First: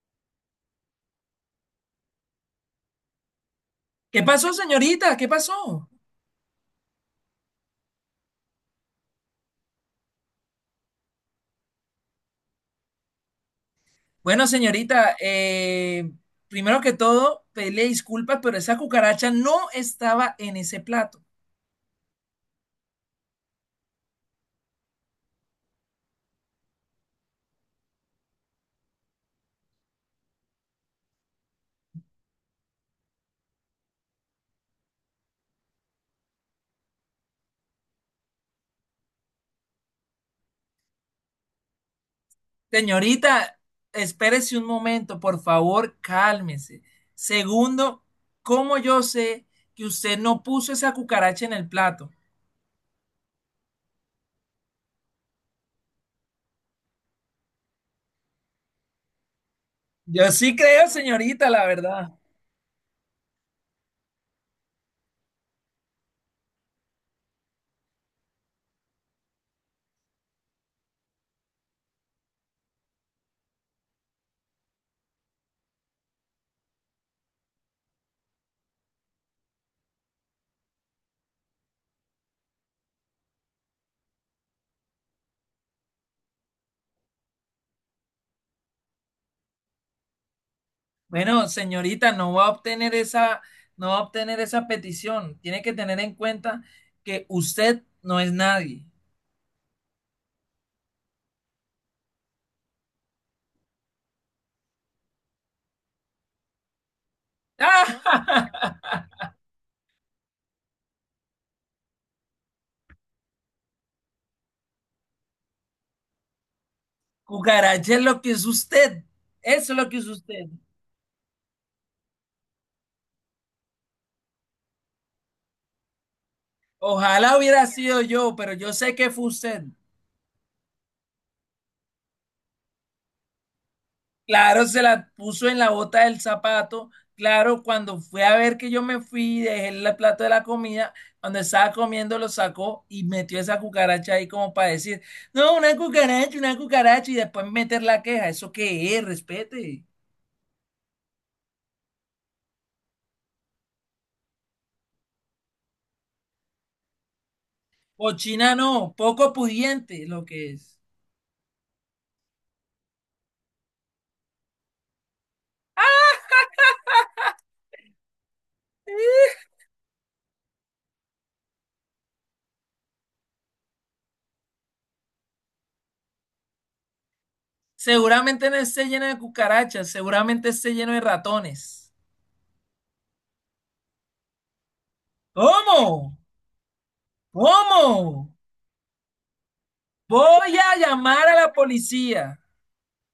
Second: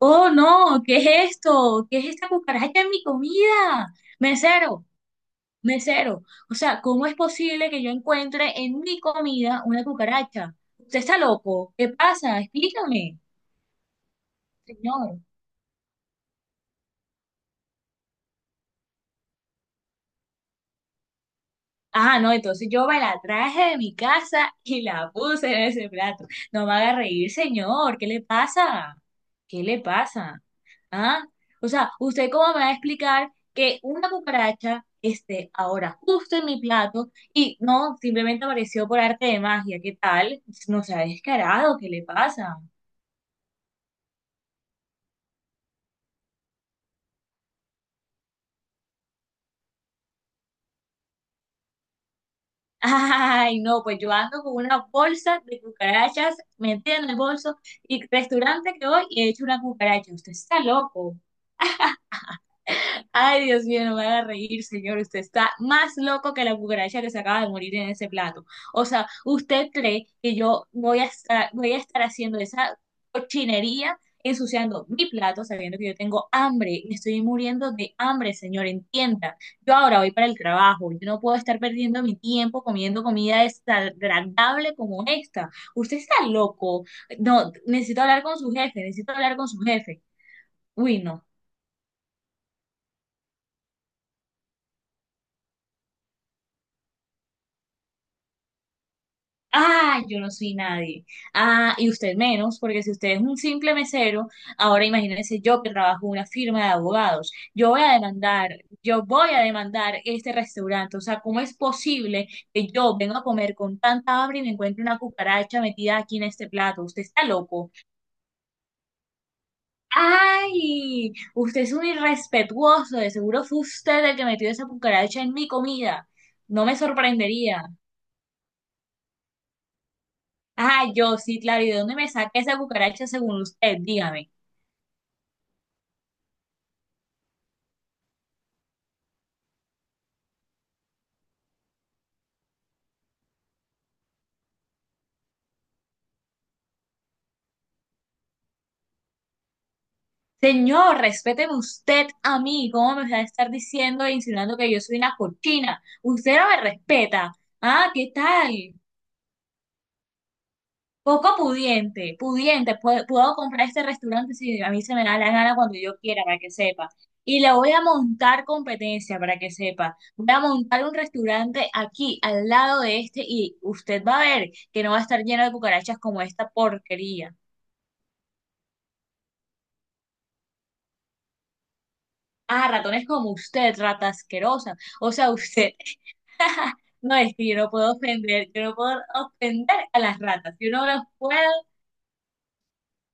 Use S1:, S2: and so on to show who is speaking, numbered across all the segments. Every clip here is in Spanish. S1: Oh, no, ¿qué es esto? ¿Qué es esta cucaracha en mi comida?
S2: ¿Qué pasó,
S1: Mesero,
S2: señorita? ¿Qué pasó?
S1: mesero. O sea, ¿cómo es posible que yo encuentre en mi comida una cucaracha? ¿Usted está loco? ¿Qué pasa? Explícame,
S2: Bueno, señorita,
S1: señor.
S2: primero que todo, pedirle disculpas, pero esa cucaracha no estaba en ese plato.
S1: Ah, no, entonces yo me la traje de mi casa y la puse en ese plato. No me haga reír, señor. ¿Qué le pasa? ¿Qué le pasa? Ah, o sea, ¿usted cómo me va a explicar que una cucaracha esté ahora justo en mi plato y no, simplemente apareció por arte de magia? ¿Qué tal? No se ha descarado, ¿qué le pasa?
S2: Señorita, espérese un momento, por favor, cálmese. Segundo, ¿cómo yo sé que usted no puso esa cucaracha en el plato?
S1: Ay, no, pues yo ando con una bolsa de cucarachas metida en el bolso y restaurante que voy y he hecho una cucaracha.
S2: Yo
S1: Usted
S2: sí
S1: está
S2: creo,
S1: loco.
S2: señorita, la verdad.
S1: Ay, Dios mío, no me haga reír, señor. Usted está más loco que la cucaracha que se acaba de morir en ese plato. O sea, ¿usted cree que yo voy a estar haciendo esa cochinería, ensuciando mi plato, sabiendo que yo tengo hambre? Me estoy muriendo de hambre, señor, entienda. Yo ahora voy para el trabajo. Yo no puedo estar perdiendo mi tiempo comiendo comida desagradable como esta. Usted está loco. No, necesito hablar con su jefe, necesito hablar con su jefe. Uy, no.
S2: Bueno, señorita, no va a obtener esa, no va a obtener esa petición. Tiene que tener en cuenta que usted no es nadie.
S1: Ah, yo no soy nadie. Ah, y usted menos, porque si usted es un simple mesero, ahora imagínese yo que trabajo en una firma de abogados. Yo voy a demandar,
S2: ¡Ah!
S1: yo voy a demandar este restaurante. O sea, ¿cómo es posible que yo venga a comer con tanta hambre y me encuentre una cucaracha metida aquí en este plato? Usted está loco.
S2: Cucaracha es lo que es usted. Eso es lo que es usted.
S1: Ay, usted es un irrespetuoso. De seguro fue usted el que metió esa cucaracha en mi comida. No me
S2: Ojalá
S1: sorprendería.
S2: hubiera sido yo, pero yo sé que fue usted.
S1: Ah, yo sí, claro. ¿Y de dónde me saqué esa cucaracha según usted? Dígame.
S2: Claro, se la puso en la bota del zapato. Claro, cuando fue a ver que yo me fui, dejé el plato de la comida, cuando estaba comiendo lo sacó y metió esa cucaracha ahí como para decir, no, una cucaracha, una cucaracha, y después meter la queja. ¿Eso qué es? Respete.
S1: Señor, respéteme usted a mí. ¿Cómo me va a estar diciendo e insinuando que yo soy una cochina? Usted no me respeta. Ah, ¿qué
S2: Cochina
S1: tal?
S2: no, poco pudiente lo que es.
S1: Poco pudiente, pudiente. Puedo comprar este restaurante si a mí se me da la gana cuando yo quiera, para que sepa. Y le voy a montar competencia, para que sepa. Voy a montar un restaurante aquí, al lado de este, y usted va a ver que no va a estar lleno de cucarachas como esta porquería.
S2: Seguramente no esté lleno de cucarachas, seguramente esté lleno de ratones.
S1: Ah, ratones como usted, rata asquerosa. O sea, usted,
S2: ¿Cómo?
S1: no es que yo no puedo
S2: ¿Cómo?
S1: ofender, yo no puedo ofender a las
S2: Voy
S1: ratas. Yo
S2: a
S1: no los
S2: llamar a
S1: puedo.
S2: la policía.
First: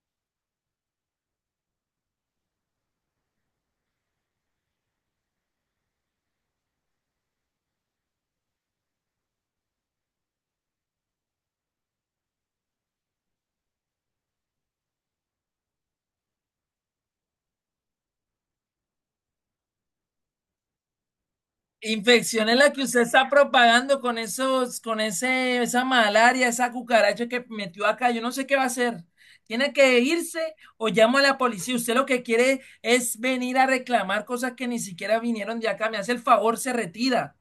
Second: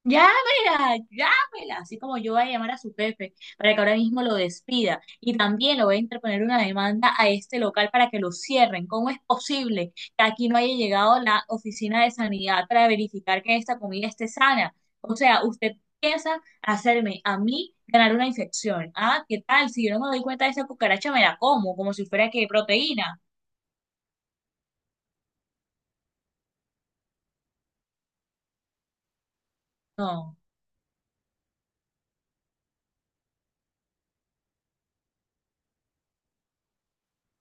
S1: Llámela, llámela, así como yo voy a llamar a su jefe para que ahora mismo lo despida. Y también lo voy a interponer una demanda a este local para que lo cierren. ¿Cómo es posible que aquí no haya llegado la oficina de sanidad para verificar que esta comida esté sana? O sea, usted piensa hacerme a mí ganar una infección. Ah, ¿qué tal? Si yo no me doy cuenta de esa cucaracha, me la como, como si fuera que
S2: Infección es la que usted
S1: proteína.
S2: está propagando con esa malaria, esa cucaracha que metió acá. Yo no sé qué va a hacer. Tiene que
S1: No.
S2: irse o llamo a la policía. Usted lo que quiere es venir a reclamar cosas que ni siquiera vinieron de acá. Me hace el favor, se retira.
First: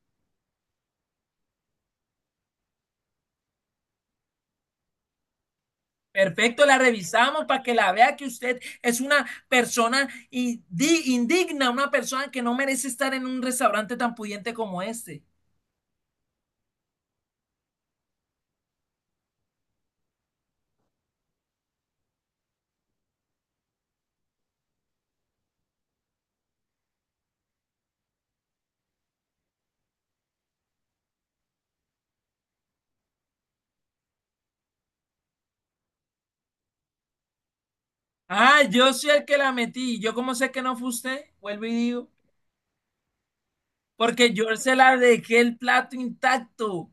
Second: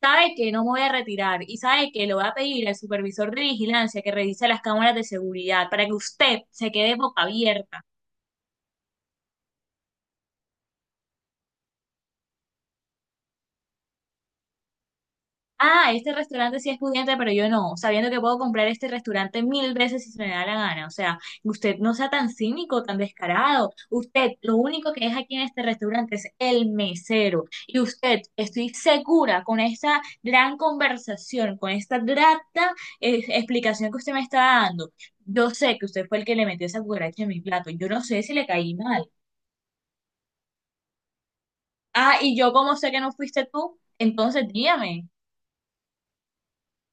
S1: Sabe que no me voy a retirar y sabe que le voy a pedir al supervisor de vigilancia que revise las cámaras de seguridad para que usted
S2: Perfecto,
S1: se
S2: la
S1: quede boca
S2: revisamos para que
S1: abierta.
S2: la vea que usted es una persona indigna, una persona que no merece estar en un restaurante tan pudiente como este.
S1: Ah, este restaurante sí es pudiente, pero yo no, sabiendo que puedo comprar este restaurante mil veces si se me da la gana. O sea, usted no sea tan cínico, tan descarado. Usted lo único que es aquí en este restaurante es el mesero. Y usted, estoy segura con esta gran conversación, con esta grata explicación que usted me está dando. Yo sé que usted fue el que le metió esa cucaracha en mi plato. Yo no sé si le
S2: Ah,
S1: caí
S2: yo soy
S1: mal.
S2: el que la metí. ¿Yo cómo sé que no fue usted? Vuelvo y digo.
S1: Ah, y yo cómo sé que no fuiste tú,
S2: Porque
S1: entonces
S2: yo se la
S1: dígame.
S2: dejé el plato intacto,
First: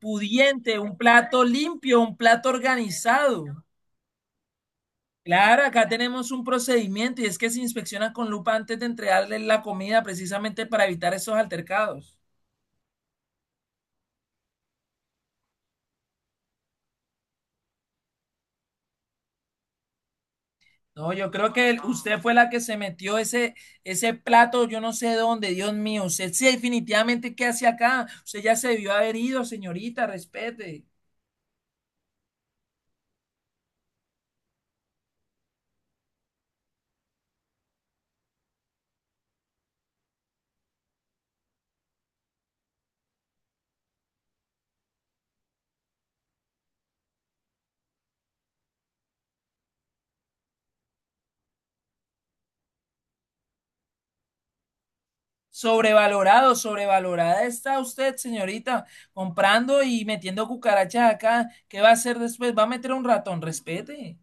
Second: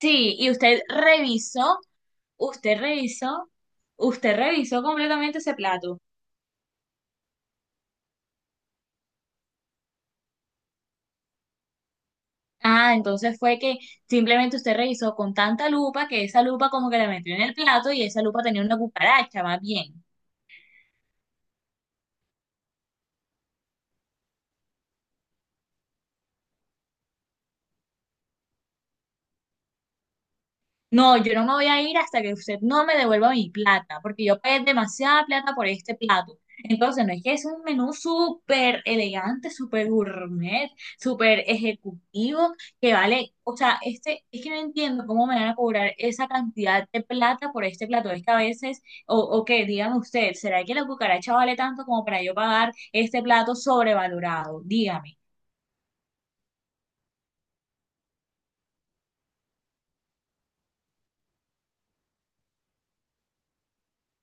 S1: Sí, y usted
S2: un plato
S1: revisó.
S2: limpio, un plato
S1: Usted revisó,
S2: organizado.
S1: usted revisó completamente ese
S2: Claro, acá
S1: plato.
S2: tenemos un procedimiento y es que se inspecciona con lupa antes de entregarle la comida precisamente para evitar esos altercados.
S1: Ah, entonces fue que simplemente usted revisó con tanta lupa que esa lupa como que la metió en el plato y esa lupa tenía una cucaracha, más bien.
S2: No, yo creo que usted fue la que se metió ese plato, yo no sé dónde, Dios mío. Usted sí, definitivamente, ¿qué hace acá? Usted ya se debió haber ido, señorita, respete.
S1: No, yo no me voy a ir hasta que usted no me devuelva mi plata, porque yo pagué demasiada plata por este plato. Entonces, no es que es un menú súper elegante, súper gourmet, súper ejecutivo, que vale, o sea, este, es que no entiendo cómo me van a cobrar esa cantidad de plata por este plato. Es que a veces, o que dígame usted, ¿será que la cucaracha vale tanto como para yo pagar este plato sobrevalorado? Dígame,
S2: Sobrevalorado, sobrevalorada está usted, señorita, comprando y metiendo cucarachas acá. ¿Qué va a hacer después? ¿Va a meter un ratón? Respete.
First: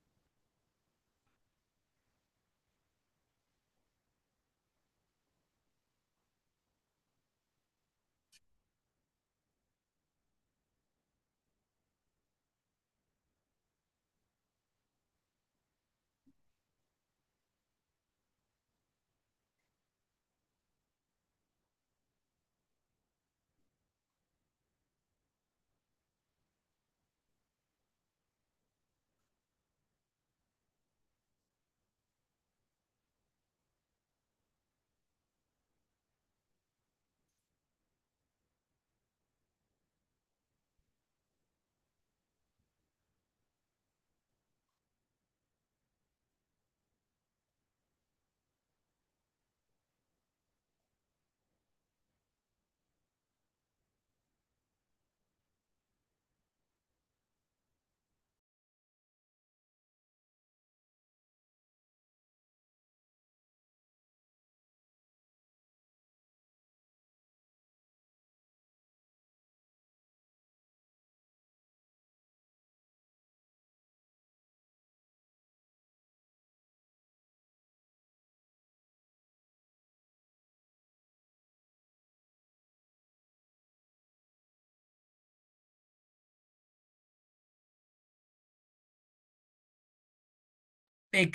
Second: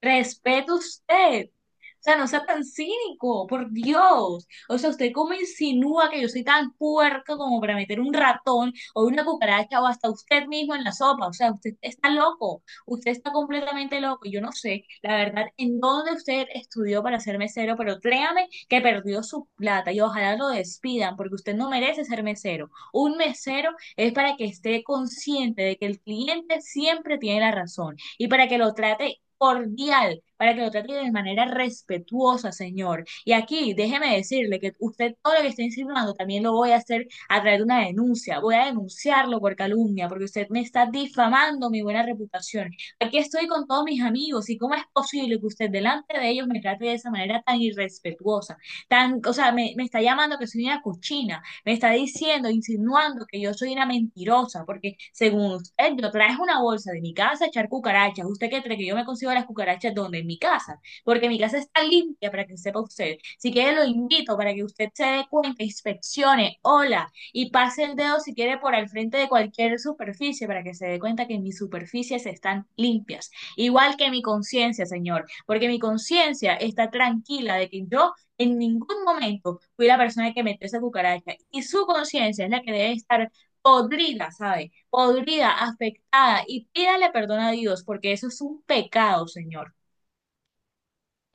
S1: respeto usted. O sea, no sea tan cínico, por Dios. O sea, usted cómo insinúa que yo soy tan puerco como para meter un ratón o una cucaracha o hasta usted mismo en la sopa. O sea, usted está loco. Usted está completamente loco. Yo no sé, la verdad, en dónde usted estudió para ser mesero, pero créame que perdió su plata y ojalá lo despidan porque usted no merece ser mesero. Un mesero es para que esté consciente de que el cliente siempre tiene la razón y para que lo trate cordial, para que lo trate de manera respetuosa, señor. Y aquí, déjeme decirle que usted todo lo que está insinuando también lo voy a hacer a través de una denuncia. Voy a denunciarlo por calumnia, porque usted me está difamando mi buena reputación. Aquí estoy con todos mis amigos, y cómo es posible que usted delante de ellos me trate de esa manera tan irrespetuosa, tan, o sea, me está llamando que soy una cochina, me está diciendo, insinuando que yo soy una mentirosa, porque según usted, yo traje una bolsa de mi casa a echar cucarachas. ¿Usted qué cree que yo me consigo las cucarachas donde? En mi casa, porque mi casa está limpia para que sepa usted. Si quiere, lo invito para que usted se dé cuenta, inspeccione, hola, y pase el dedo si quiere por al frente de cualquier superficie para que se dé cuenta que mis superficies están limpias. Igual que mi conciencia, Señor, porque mi conciencia está tranquila de que yo en ningún momento fui la persona que metió esa cucaracha y su conciencia es la que debe estar podrida, ¿sabe? Podrida, afectada y pídale perdón a Dios porque eso es un pecado, Señor.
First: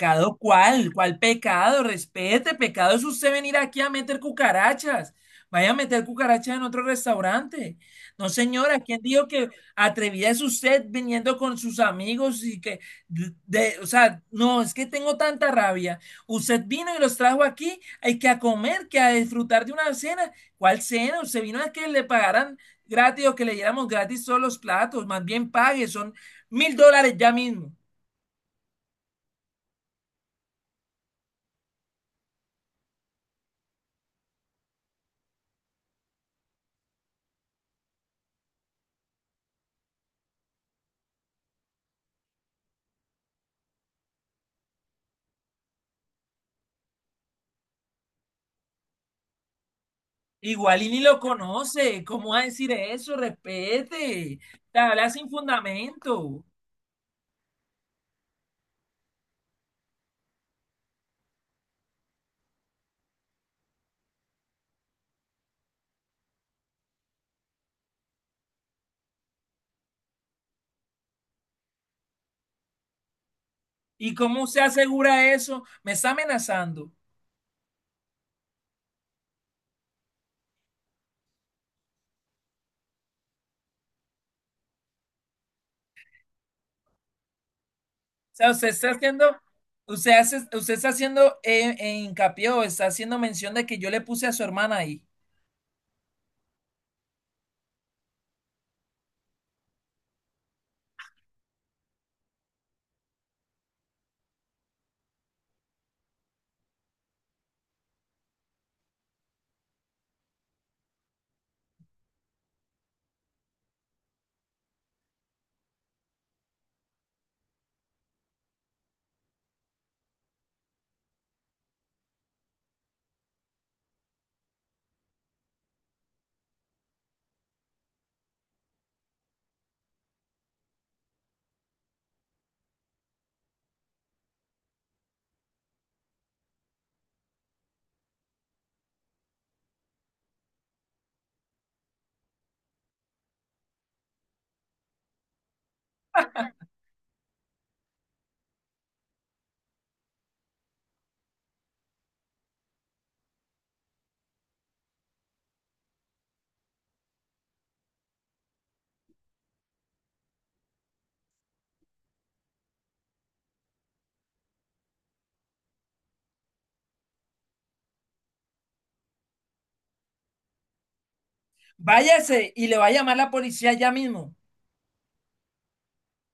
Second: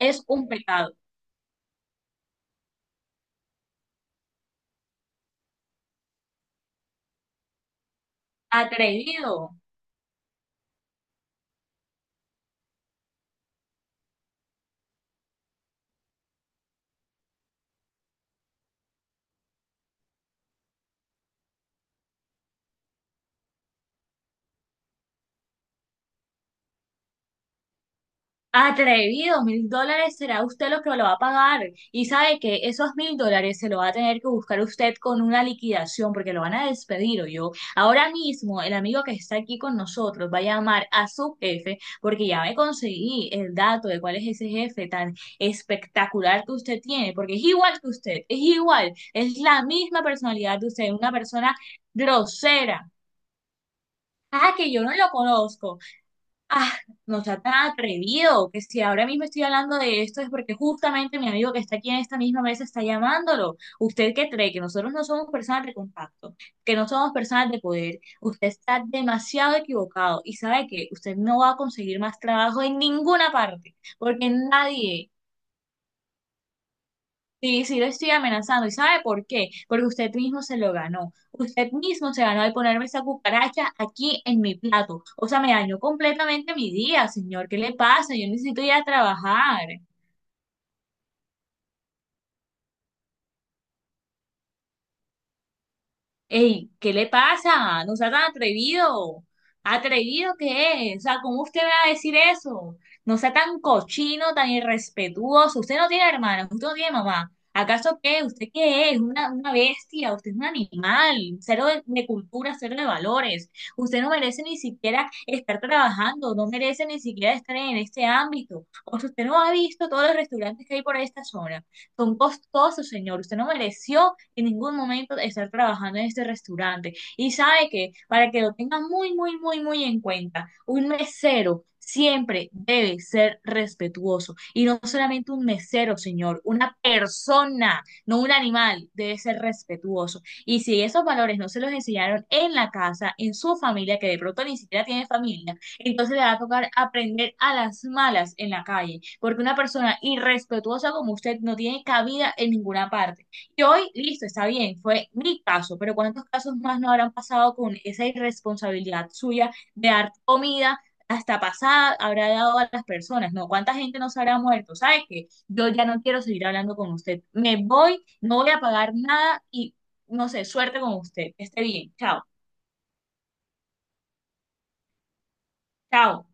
S1: Es un
S2: cuál?
S1: pecado
S2: ¿Cuál pecado? Respete, pecado es usted venir aquí a meter cucarachas. Vaya a meter cucarachas en otro restaurante. No, señora, ¿quién dijo que
S1: atrevido.
S2: atrevida es usted viniendo con sus amigos y que, o sea, no, es que tengo tanta rabia. Usted vino y los trajo aquí, hay que a comer, que a disfrutar de una cena. ¿Cuál cena? Usted vino a que le pagaran gratis o que le diéramos gratis todos los platos. Más bien pague, son $1,000 ya mismo.
S1: Atrevido, $1000 será usted lo que lo va a pagar. Y sabe que esos $1000 se lo va a tener que buscar usted con una liquidación porque lo van a despedir o yo. Ahora mismo el amigo que está aquí con nosotros va a llamar a su jefe porque ya me conseguí el dato de cuál es ese jefe tan espectacular que usted tiene, porque es igual que usted, es igual, es la misma personalidad de
S2: Igual y
S1: usted,
S2: ni
S1: una
S2: lo
S1: persona
S2: conoce. ¿Cómo va a decir
S1: grosera.
S2: eso? Respete.
S1: Ah, que
S2: Te
S1: yo no lo
S2: habla sin
S1: conozco.
S2: fundamento.
S1: Ah, no sea tan atrevido, que si ahora mismo estoy hablando de esto es porque justamente mi amigo que está aquí en esta misma mesa está llamándolo. ¿Usted qué cree? Que nosotros no somos personas de contacto, que no somos personas de poder. Usted está demasiado equivocado y sabe que usted no va a conseguir más trabajo en ninguna parte,
S2: ¿Y
S1: porque
S2: cómo se
S1: nadie.
S2: asegura eso? Me está amenazando. O
S1: Sí, sí lo estoy amenazando. ¿Y sabe por qué? Porque usted mismo se lo ganó. Usted mismo se ganó al ponerme esa cucaracha aquí en mi plato. O sea, me dañó completamente mi día, señor. ¿Qué le pasa? Yo
S2: sea,
S1: necesito ir a trabajar.
S2: usted está haciendo hincapié o está haciendo mención de que yo le puse a su hermana ahí.
S1: Ey, ¿qué le pasa? No sea tan atrevido. ¿Atrevido qué es? O sea, ¿cómo usted va a decir eso? No sea tan cochino, tan irrespetuoso. Usted no tiene hermana, usted no tiene mamá. ¿Acaso qué? ¿Usted qué es? Una bestia, usted es un animal, cero de cultura, cero de valores. Usted no merece ni siquiera estar trabajando, no merece ni siquiera estar en este ámbito. O sea, usted no ha visto todos los restaurantes que hay por esta zona. Son costosos, señor. Usted no mereció en ningún momento estar trabajando en este restaurante. Y sabe que, para que lo tengan muy, muy, muy, muy en cuenta, un mesero siempre debe ser respetuoso. Y no solamente un mesero, señor, una persona, no un animal, debe ser respetuoso. Y si esos valores no se los enseñaron en la casa, en su familia, que de pronto ni siquiera tiene familia, entonces le va a tocar aprender a las malas en la calle, porque una persona irrespetuosa como usted no tiene cabida en ninguna parte. Y hoy, listo, está bien, fue mi caso, pero ¿cuántos casos más no habrán pasado con esa irresponsabilidad suya de dar comida hasta pasada habrá dado a las personas? No, ¿cuánta gente no se habrá muerto? ¿Sabes qué? Yo ya no quiero seguir hablando con usted. Me voy, no voy a pagar nada y no sé, suerte con usted. Que esté bien. Chao,
S2: Váyase y le va a llamar la policía ya mismo.
S1: chao.